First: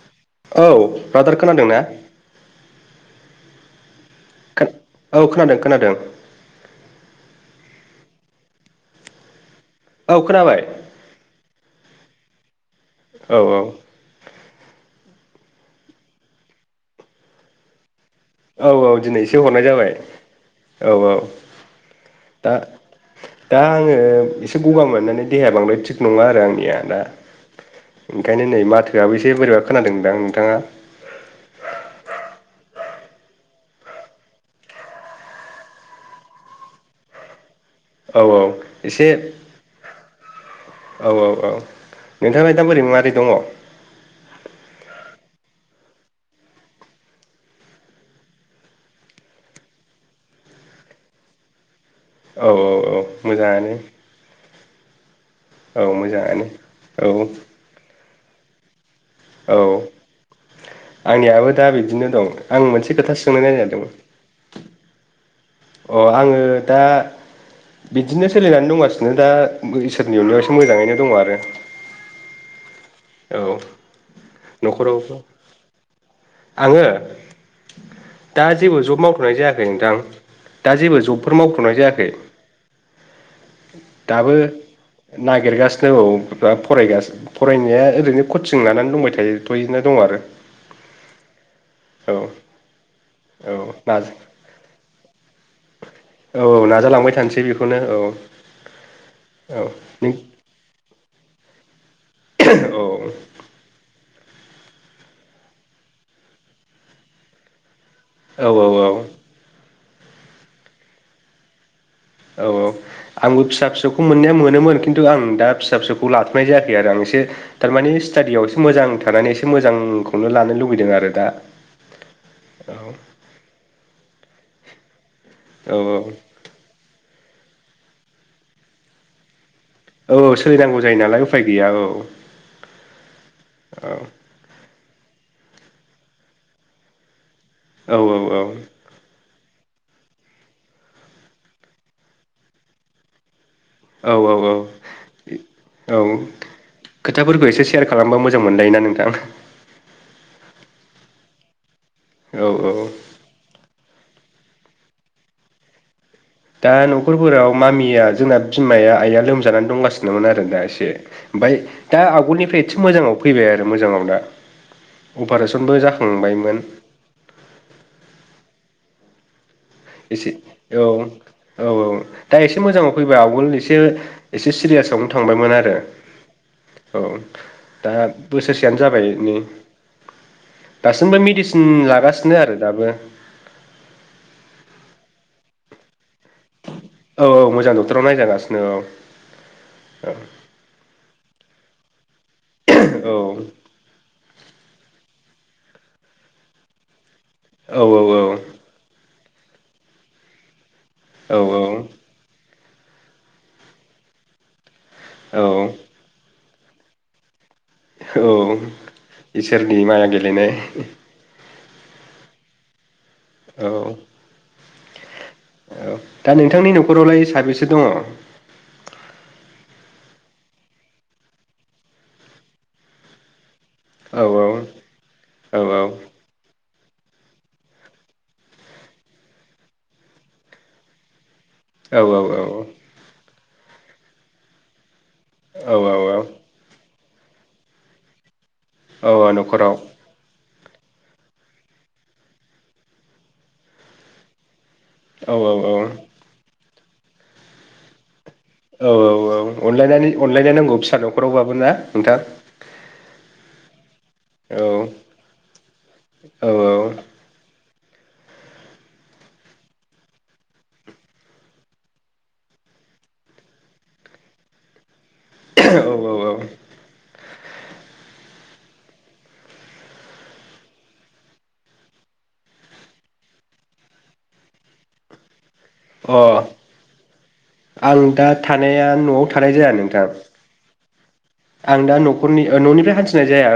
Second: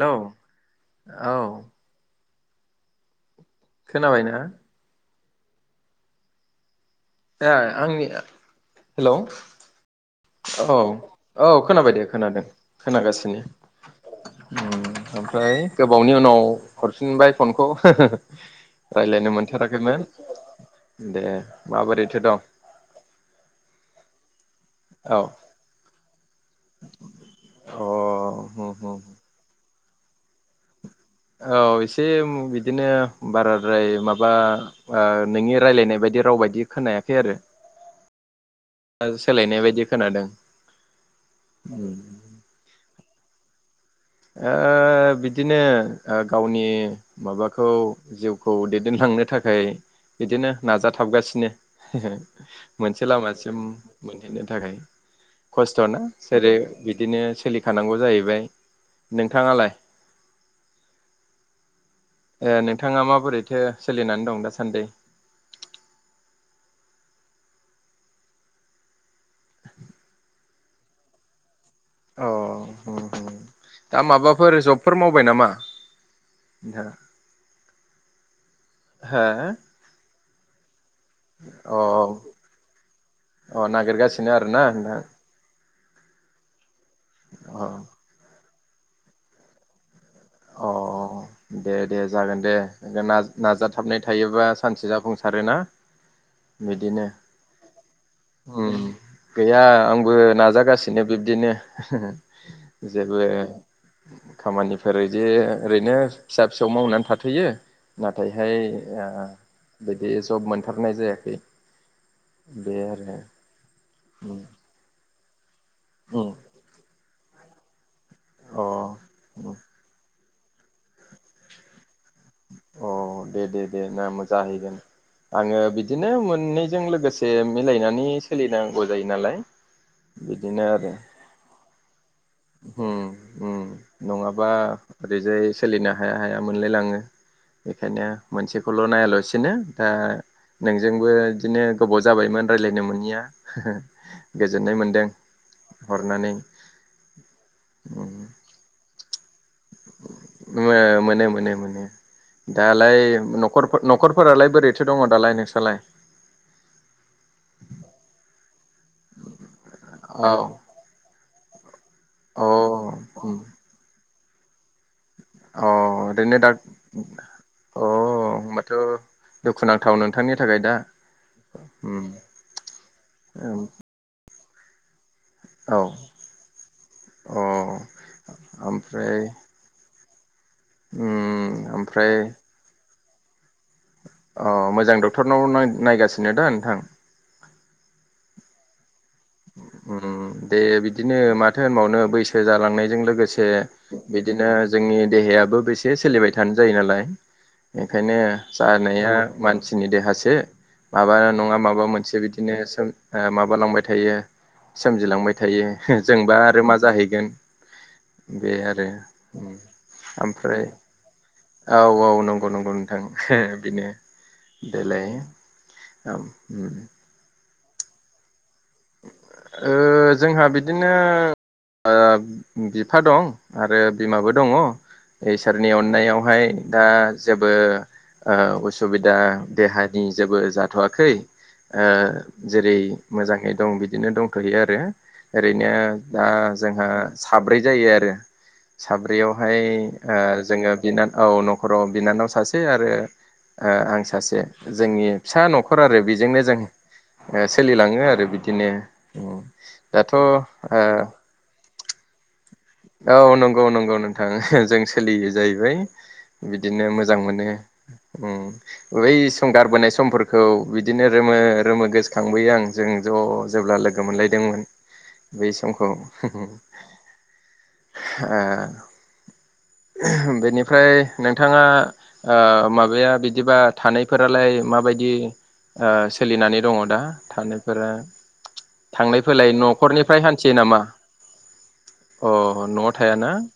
Hello औ औ brother खोनादों ना? खोनाबायना? औ खोनादों खोनादों ए आंनिया हेलौ औ खोनाबाय औ औ खोनाबाय दे खोनादों औ खोनागासिनो ओमफ्राय गोबावनि उनाव हरफिनबाय फनखौ। औ औ दिनै रायज्लायनो एसे हरनाय जाबाय, मोनथाराखैमोन औ औ दे माबोरैथो दं दा दा आङो। एसे गगा औ मोननानैेहाया बांद्राय थिग नङा आरो अ आं ायनो न हुम हुम मोसे बोर ब खोनादोंमोन दां आं नोंथाङा? औ एसे बिदिनो बाराद्राय माबा नोंनि रायलायनाय बायदि राव बायदि खोनायाखै आरो। औ औ। एसे सोलायनाय बायदि खोनादों औ औ औ उम नोंथांा दा बोरै माबोरै? दङ बिदिनो गावनि माबाखौ जिउखौ दैदेनलांनो थाखाय बिदिनो नाजाथाबगासिनो। औ औ मोनसे लामासिम मोजाङानो मोनहैनो। नि थाखाय औ खस्थ'नाा मोजाङानो जेरै औ बिदिनो सोलिखानांगौ जायो। बेबाय औ आंनियाबो दाबि ए नोंथाङा माबोरैथो सोलिनानै दं दासान्दि? अ आङो दा बिदिनो सोलिनानै दंगासिनो दा इसोरनि उननायाव एसे मोजाङैनो दङ आरो। औ। औ। न'खराव, मावबाय नामा आङो? नोंथाङा दा जेबो जब मावथ'नाय जायाखै नोंथां, दा जेबो जबफोर मावथ'नाय हो जायाखै। अ अ नागिरगासिनो दाबो आरोना नोंथां न फगासिनो औ द फरायगासिनो अ फरायनाया ओरैनो कचं जों लानानै दंबाय थायो। गायथ'यैनो दं आरो। अ दे दे औ जागोन दे दे औ नाजाथाबनाय नाज थायोबा सानसे जाफुंसारो ना? औ औ बिदिनो नाजालांबाय थानोसै बेखौनो औ उम औ गैया आंबो नों नाजागासिनो बिब्दिनो। औ जेबो खामानि फोर बिदि ओरैनो फिसा फिसौ मावनानै थाथ'यो। औ नाथायहाय औ औ आ। बिदि जब मोनथारनाय जायाखै। औ औ बे आरो आंबो फिसा फिसौ उम मोननाया मोनोमोन खिन्थु आं दा फिसा फिसौखौ उम लाथ'नाय जायाखै आरो आं एसे तारमानेस स्टाडियाव एसे अ मोजां थानानै एसे मोजांखौ खौनो लानो लुबैदों आरो दा अ दे दे दे नामो जाहैगोन आङो औ बिदिनो मोननैजों लोगोसे से मिलायनानै सोलिनांगौ जायो नालाय औ बिदिनो सोलिनांगौ आरो जायो नालाय उफाय गैया औ उम उम नङाबा आ ओरैजाय सोलिनो हाया हाया मोनलाय लाङो। औ बेखायनो मोनसेखौल' नायालासिनो दा नोंजोंबो बिदिनो गोबाव जाबायमोन रायलायनो मोनिया। औ गोजोननाय मोनदों औ हरनानै। खोथाफोरखौ एसे सेयार खालामबा मोजां मोनलायो ना‌ नों थां मो-मोनो मोनो मोनो। औ औ दालाय न'खरफोर न'खर फोरालाय बोरैथो दङ दालाय नोंसालाय? दा न'खरफोराव मामिया जोंना बिमाया आइआ लोमजानानै दंगासिनोमोन औ आरो दा एसे। बाय दा अ आगोलनिफ्राय एसे मोजाङाव फैबाय आरो मोजाङाव दा। अ अपारेसनबो ओरैनो दा जाखांबायमोन अ होमबाथ' एसे औ औ औ उम दा एसे मोजाङाव फैबाय आवगोल एसे एसे सिरियासआवनो थांबायमोन आरो औ औ अ दा बोसोरसेयानो जाबाय ओमफ्राय नै दासिमबो मिडिसिन उम ओमफ्राय लागासिनो आरो दाबो। अ मोजां डक्टरनाव नाय-नायगासिनो दा नोंथां? औ औ मोजां डक्टराव नायजागासिनो औ। ओम ओ दे बिदिनो माथ थो होनबावनो बैस सो जालांनायजों लोगोसे औ बिदि बिदिनो जोंनि देहायाबो बेसे सोलिबाय थानो जायो नालाय। औ औ बेखायनो जानाया मानसिनि देहासो। माबा नङा माबा औ मोनसे बिदिनो ओ माबालांबाय थायो। सोमजिलांबाय औ थायो जोंबा मा जाहैगोन? औ बे आरो इसोरनि माया गेलेनाय। ओमफ्राय औ औ नंगौ नंगौ नों थां [unintelligible] औ बिनो देलाय औ ओम दा उम नोंथांनि न'खरावलाय साबेसे दङ' ओ जोंहा बिदिनो ओ बिफा दं। आरो औ बिमाबो दङ' औ इसोरनि अननायावहाय दा जेबो ओ उसुबिदा देहानि जेबो जाथ'वाखै। ओ औ औ जेरै मोजां दं बिदिनो दंथ'यो आरो ओरैनो औ औ दा जोंहा साब्रै जायो आरो औ औ साब्रैयावहाय न'खराव ओ जोंङो बिनानाव औ न'खराव बिनानाव सासे आरो ओ आं सासे। जोंनि औ फिसा औ न'खर औ आरो बेजोंनो जों ओ सोलिलाङो आरो बि औ औ औ अनलायनानै अनलायनाय नांगौ फिसा ओ न'खरावबाबो ना नोंथां औ नंगौ नंगौ नों थां औ जों सोलियो जाहैबाय औ बिदिनो मोजां मोनो। उम बै संगारबोनाय समफोरखौ बिदिनो रोमो रोमो गोसोखांबोयो आं जों ज' जेब्ला लोगो मोनलायदोंमोन। बै समखौ [unintelligible] औ औ आ बेनिफ्राय नोंथाङा आ माबाया बिदिबा थानायफोरालाय माबायदि आ औ अ सोलिनानै दङ' दा थानायफोरा आं दा थानाया थांलाय न'आव फैलाय थानाय जाया नोंथां न'खरनिफ्राय हान्थियो नामा? आं दा अ न'खरनि न'आव न'निफ्राय हान्थिनाय थायाना जाया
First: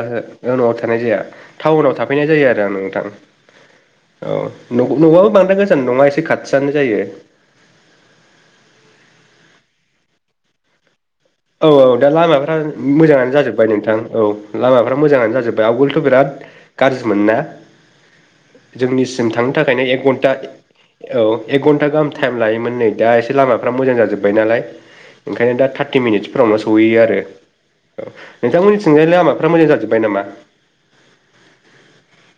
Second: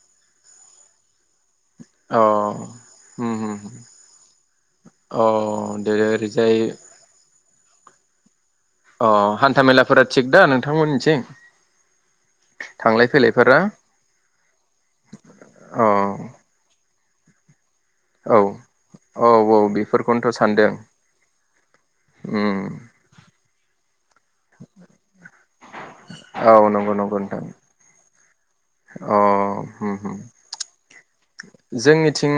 ओ न'आव थानाय जाया। टाउनाव अ थाफैनाय जायो आरो आ नोंथां उम उम औ। न'आ अ न'आबो बांद्राय गोजान दे नङा एसे ओरैजाय खाथियानो जायो। अ हान्था मेलाफोरा थिग दा नोंथांमोननिथिं औ औ दा लामाफ्रा थांलाय मोजाङानो फैलायफोरा जाजोब्बाय नोंथां औ लामाफ मोजाङानो जाजोब्बाय औ आवगोलथ' बिराद गाज्रि मोननाय औ जोंनिसिम औ थांनो औ थाखायनो एक बेफोरखौनोथ' घन्टा सानदों औ एक घन्टा गाहाम टाइम उम लायोमोन नै दा एसे लामाफ्र मोजांाजो जोबाय नालाय केनेडा फफटि औ मिनिट्सफोरावनो नंगौ सहैयो नंगौ आरो नोंथां औ नोंथांमोननिथिंजाय अ लामाफ्रा मोजां उम जाजोब्बाय उम नामा जोंनिथिं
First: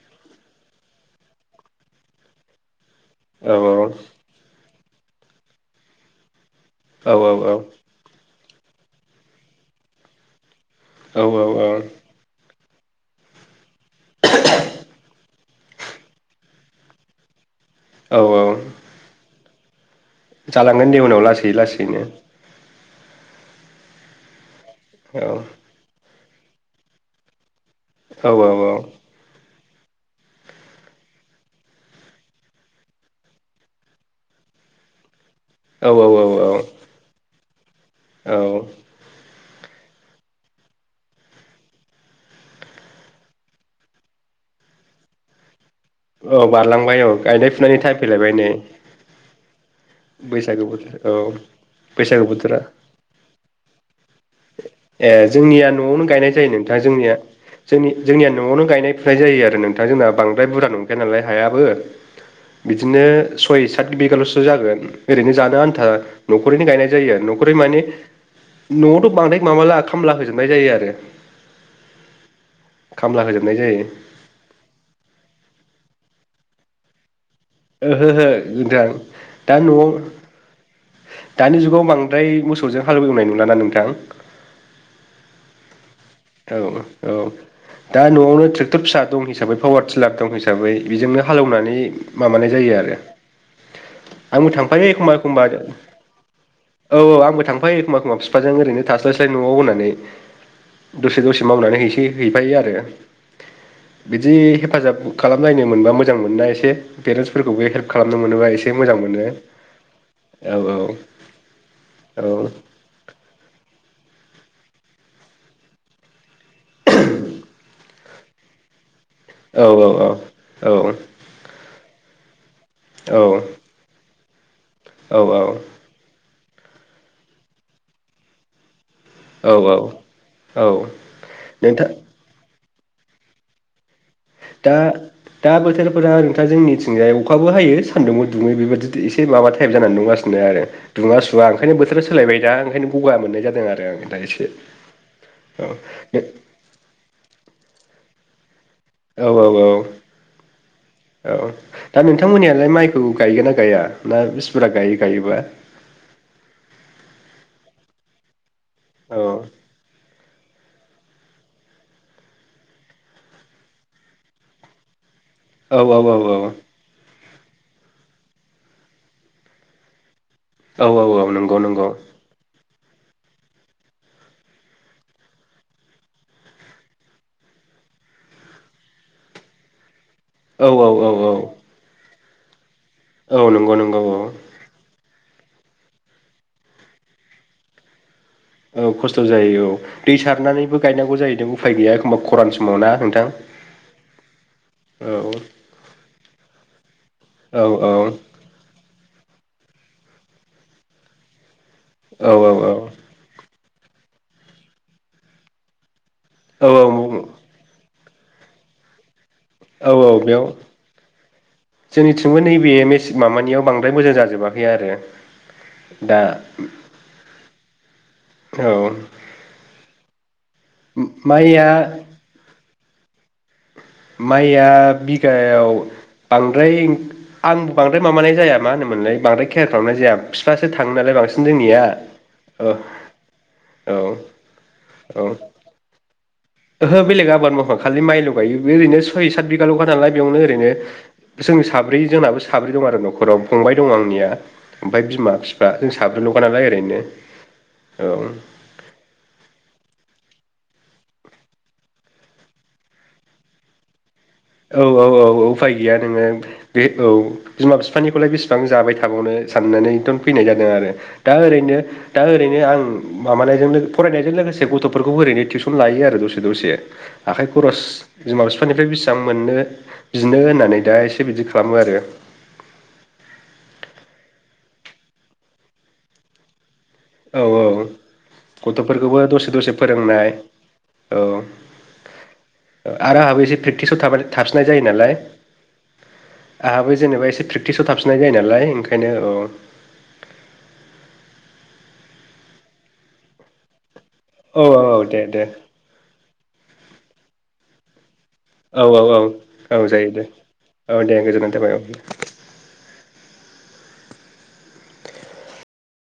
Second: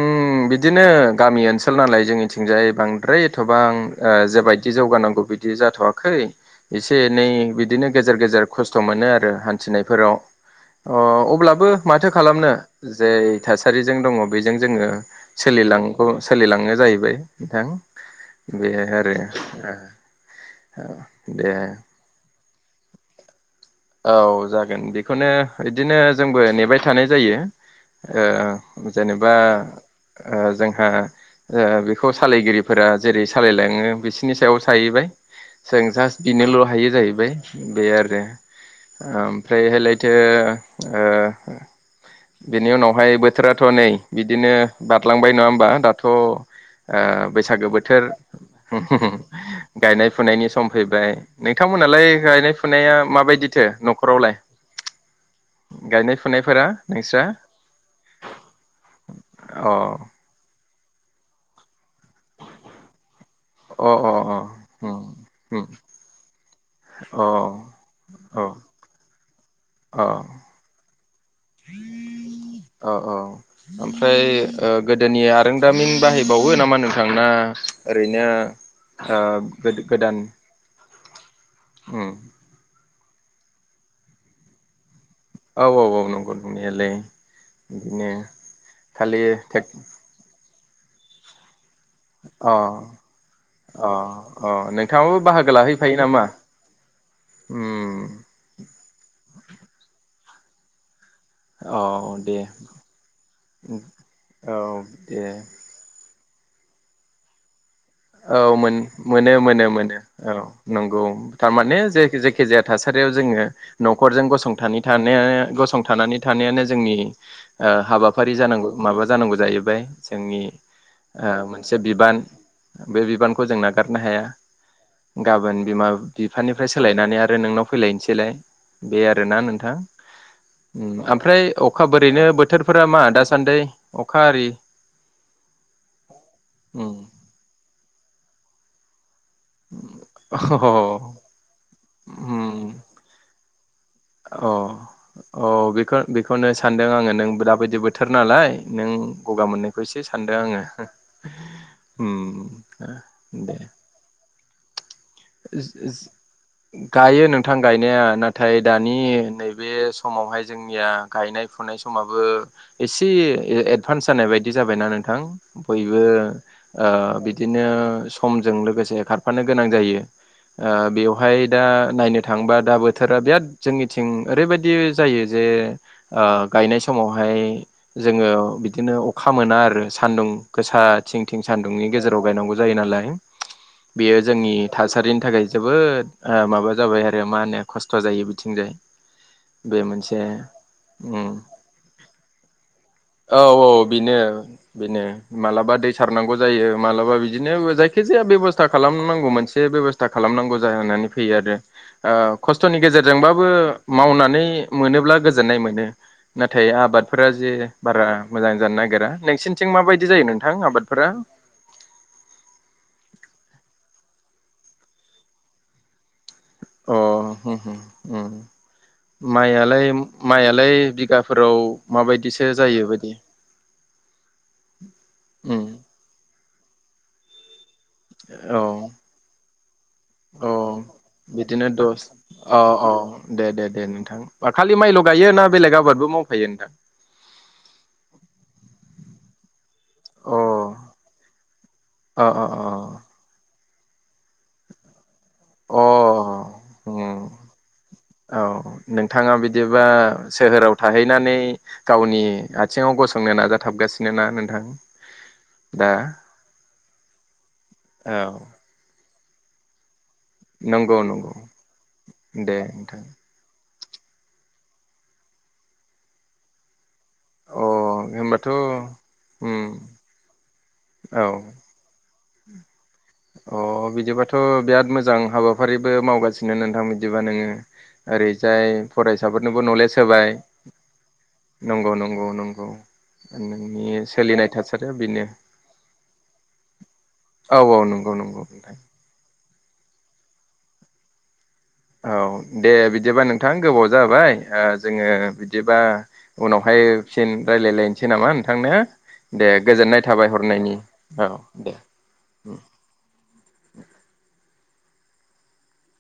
बिदिनो गामि ओनसोल नालाय जोंनिथिंजाय बांद ओै औ एथ'बा आं जेोबायदि जौगानांगौ बिदि जाथ'वाखै एसे औ एनै औ बिदिनो गेजेर गेजेर खस्थ' मोनो आरो हान्थिनायफोराव अ अब्लाबो औ औ माथो खालामनो जे थासारिजों दङ बेजों जोङो ोलिौ सोलिलांनो जाहैबाय नथां औ औ बेहाय आरो ए जालांगोन दे उनाव लासै लासैनो औ जाग औ बेखौनो बिदिनो जोंबो नेबाय थानाय जायो औ औ ओ जेनेबा ओ जोंहा ओ बेखौ सालायगिरिफोरा जेरै सालायलाङो बिसनि सायाव साहैबाय जों औ जास्ट औ बिनोल हायो जाहैबाय बे आरो औ आ ओमफ्रायहायलायथो ओ बेनि उनावहाय बोथोराथ नै बिदिनो बारलांबाय नङा होमबा दाथ औ बारलांबाय औ गायनाय बैसागो ओ फुनायनि टाइम बोथोर फैलायबाय नै गायनाय फुनायनि बैसागो सम बोथोर औ फैबाय नोंथांमोनालाय बैसागो गायनाय बोथोरा फुनाया माबायदि ए जोंनिया नआवनो गायनाय जायो फुनायफोरा नोंथाङा जोंनिया नोंस्रा ज जोंनिया नआवनो गायनाय फुनाय जायो आरो अ नोंथां जोंना बांद्राय बुरजा नं नालाय हायाबो बिदिनो सय अ सात अ बिगालसो जागोन उम ओरैनो जानो उम आन्था नखरैनो गायनाय अ जायो नखरै माने औ औ नआवथ बांद्राय माबाला खामला औ होजोबनाय जायो आरो औ औ खामला होजोबनाय जायो ओमफ्राय ओ गोदोनि आरोंदामिन बाहाय बावो नामा नोंथांना ओरैनो ओहोहो नोंथां ओ दा न'आव गो-गोदान दानि जुगाव बांद्राय मोसौजों हालववनाय नुला ना नोंथां औ औ नो औ औ दा नआवनो ट्रेक्टर फिसा खालि दं हिसाबै टेक पावार टिलार दं हिसाबै बेजोंनो हालेवनानै माबा नाय अ जायो आरो अ आंबो अ थांफायो एखबा नोंथाङाबो एनबा बाहागो लाहैफायो नामा औ औ आंबो थांफायो उम एखनबा एखनबा फिफाजों ओरैनो थास्लाय फथाय न'आव होननानै दसे दसे मावनानै औ हैसै दे हैफायो आरो बिदि औ हेफाजाब दे खालामलायनो मोनबा मोज मोजां मोननाया एसे पेरेन्टस फोरखौबो हेल्प खालामनो औ मोनोबा एसे मोन मोजां मोनो औ मोनो मोनो औ नंगौ थारमाने जे औ जेखि जाया थासारियाव जोङो न नखरजों गसंथानो गसंथानानै थानायानो जोंनि ओ हाबा फारि जानांगौ माबा जानांगौ जाहैबाय औ औ जोंनि औ ओ मोनसे बिबान बे बिबानखौ जों नागारनो हाया गाबोन बिमा बि बिफानिफ्राय सोलायनानै आरो नोंनाव फैलायनोसैलाय। बे आरो ना औ नोंथां औ औ ओमफ्राय अखा नोंथां ओरैनो बोथोर। बोथोरफोरा मा दासान्दि। अखा आरि दा दा बोथोरफोरा नोंथाङा उम जोंनिथिंजाय अखाबो हायो। सानदुंबो दुङो बेबायदि एसे। से माबा टाइप जानानै अ नुगासिनो आरो दुङा सुवा ओंखायनो बोथोरा सोलायबाय दा उम ओंखायनो गगा मोननाय जादों आरो आं दा एसे औ औ। बेखौ बेखौनो सानदों आङो नों दाबायदि बोथोर नालाय। नों औ गगा मोननायखौ एसे सानदों आंङो औ दा नोंथांमोननियालाय माइखौ गायगोन ना दे। गाया [inaudible] गायो। गायोबा गायो नों थां गायनाया नाथाय थाय दानि औ नैबे समावहाय जोंनिया गायनाय फुनाय समाबो एसे एदभान्स जानाय बायदि जाबायना नों थां औ बयबो ओ बिदिनो समजों लोगोसे खारफानो गोनां जायो। ओ औ औ बेवहाय नंगौ दा नंगौ नायनो थांङोबा दा बो थोरा बिराद जोंनिथिं ओरैबायदि जायो जे ओ गायनाय समावहाय जोङो बिदिनो अखा मोना आरो। सान्दुं औ गोसा औ थिं थिं औ सान्दुंनि गेजेराव गाय नांगौ जायो नालाय औ नंगौ नंगौ औ बेयो जोंनि‌ थासारिनि थाखाय जोबोद ओ माबा जाबाय आरो मा होनो खस्थ जायो बिथिंजाय औ खस्थ जायो औ बे दै मोनसे सारनानैबो गायनांगौ उम जाहैदों उफाय गैया एखमबा खरान समाव ना नोंथां? औ बेनो बेनो औ मालाबा दै सारनांगौ जायो मालाबा बिदिनो औ जायखिजाया बेबस्था खालामनां [unintelligible] एसे बेबस्था खालामनांगौ जाना होननानै फैयो आरो। औ ओ औ खस्थनि गेजेरजोंबाबो मावनानै मोनोब्ला गोजोननाय मोनो। नाथाय आबादफोरा औ जे बारा मोजां जानो नागिरा। नोंसिनिथिं औ माबायदि औ जायो बेयाव नोंथां आबादफोरा जोंनिथिंबो नैबे मेसें माबानियाव बांद्राय मोजां जाजोबाखै आरो दा अ हम हम औ माइआलाय माइआलाय बिगाफोराव माइया माबायदिसो जायोबायदि? माइया बिगायाव बां द्राय आं बांद्राय माबानाय जाया मा औ होनोमोनलाय बांद्राय खेयार खालामनाय जाया औ बिफासो थाङो नालाय बांसिन बिदिनो जोंनिया दस औ दे दे दे नोंथां खालि माइल' औ गायो ना बेलेग आबादबो मावफायो नोंथां ओहो बेलेग आबाद मावा खालि माइल' गायो ओरैनो स'य सात बि गाल'खा नालाय अ बेयावनो ओरैनो जोंनि साब्रै अ जोंनाबो साब्रै दं आरो न'खराव फंबाय दं आंनिया ओमफ्राय बिमा बिफा अ जों साब्रैल'खा नालाय ओरैनो उम औ नोंथाङा बिदिबा सोहोराव थाहैनानै गावनि आथिङाव गसंनो नाजाथाबगासि औ औ औ उफाय गैया नोङो बे औ बिमा बिफानिखौलाय औ बेसेबां जाबाय था थाबावनो साननानै' एगदम फैनाय जादों आरो नंगौ दा नंगौ ओरैनो दा दे ओरैनो आं नोंथां माबानायजों फरायनायजों लोगोसे गथ'फोरखौ ओरैनो टिउसन लायो आरो दसे दसे आखाइ अ खरस बिमा होमबाथ' बिफानिफ्राय बेसि उम मोननो बिनो होननानै दा एसे औ बिदि खालामो आरो औ अ बिदिबाथ' बिराद मोजां हाबाफारिबो मावगासिनो नोंथां बिदिबा औ नोङो ओरैजाय गथ'फोरखौबो दसे फरायसाफोरनोबो दसे नलेज होबाय फोरोंनाय औ नंगौ नंगौ नंगौ आरो आंहाबो एसे नोंनि प्रेकटिसाव थाब सोलिनाय थाफिननाय जायो थासारिया नालाय बेनो से औ औ प्रेक्टिसाव नंगौ थाबसिननाय जायो नंगौ नालाय नोंथां ओंखायनो औ [inaudible] औ दे बिदिब्ला नोंथां गोबाव जाबाय ओ औ औ जोङो दे दे बिदिबा उनावहायन फिन रायलायलाय सै नामा नोंथांनो औ औ दे औ गोजोननाय जायो दे थाबाय हरनायनि दे औ गोजोननाय थाबाय दे औ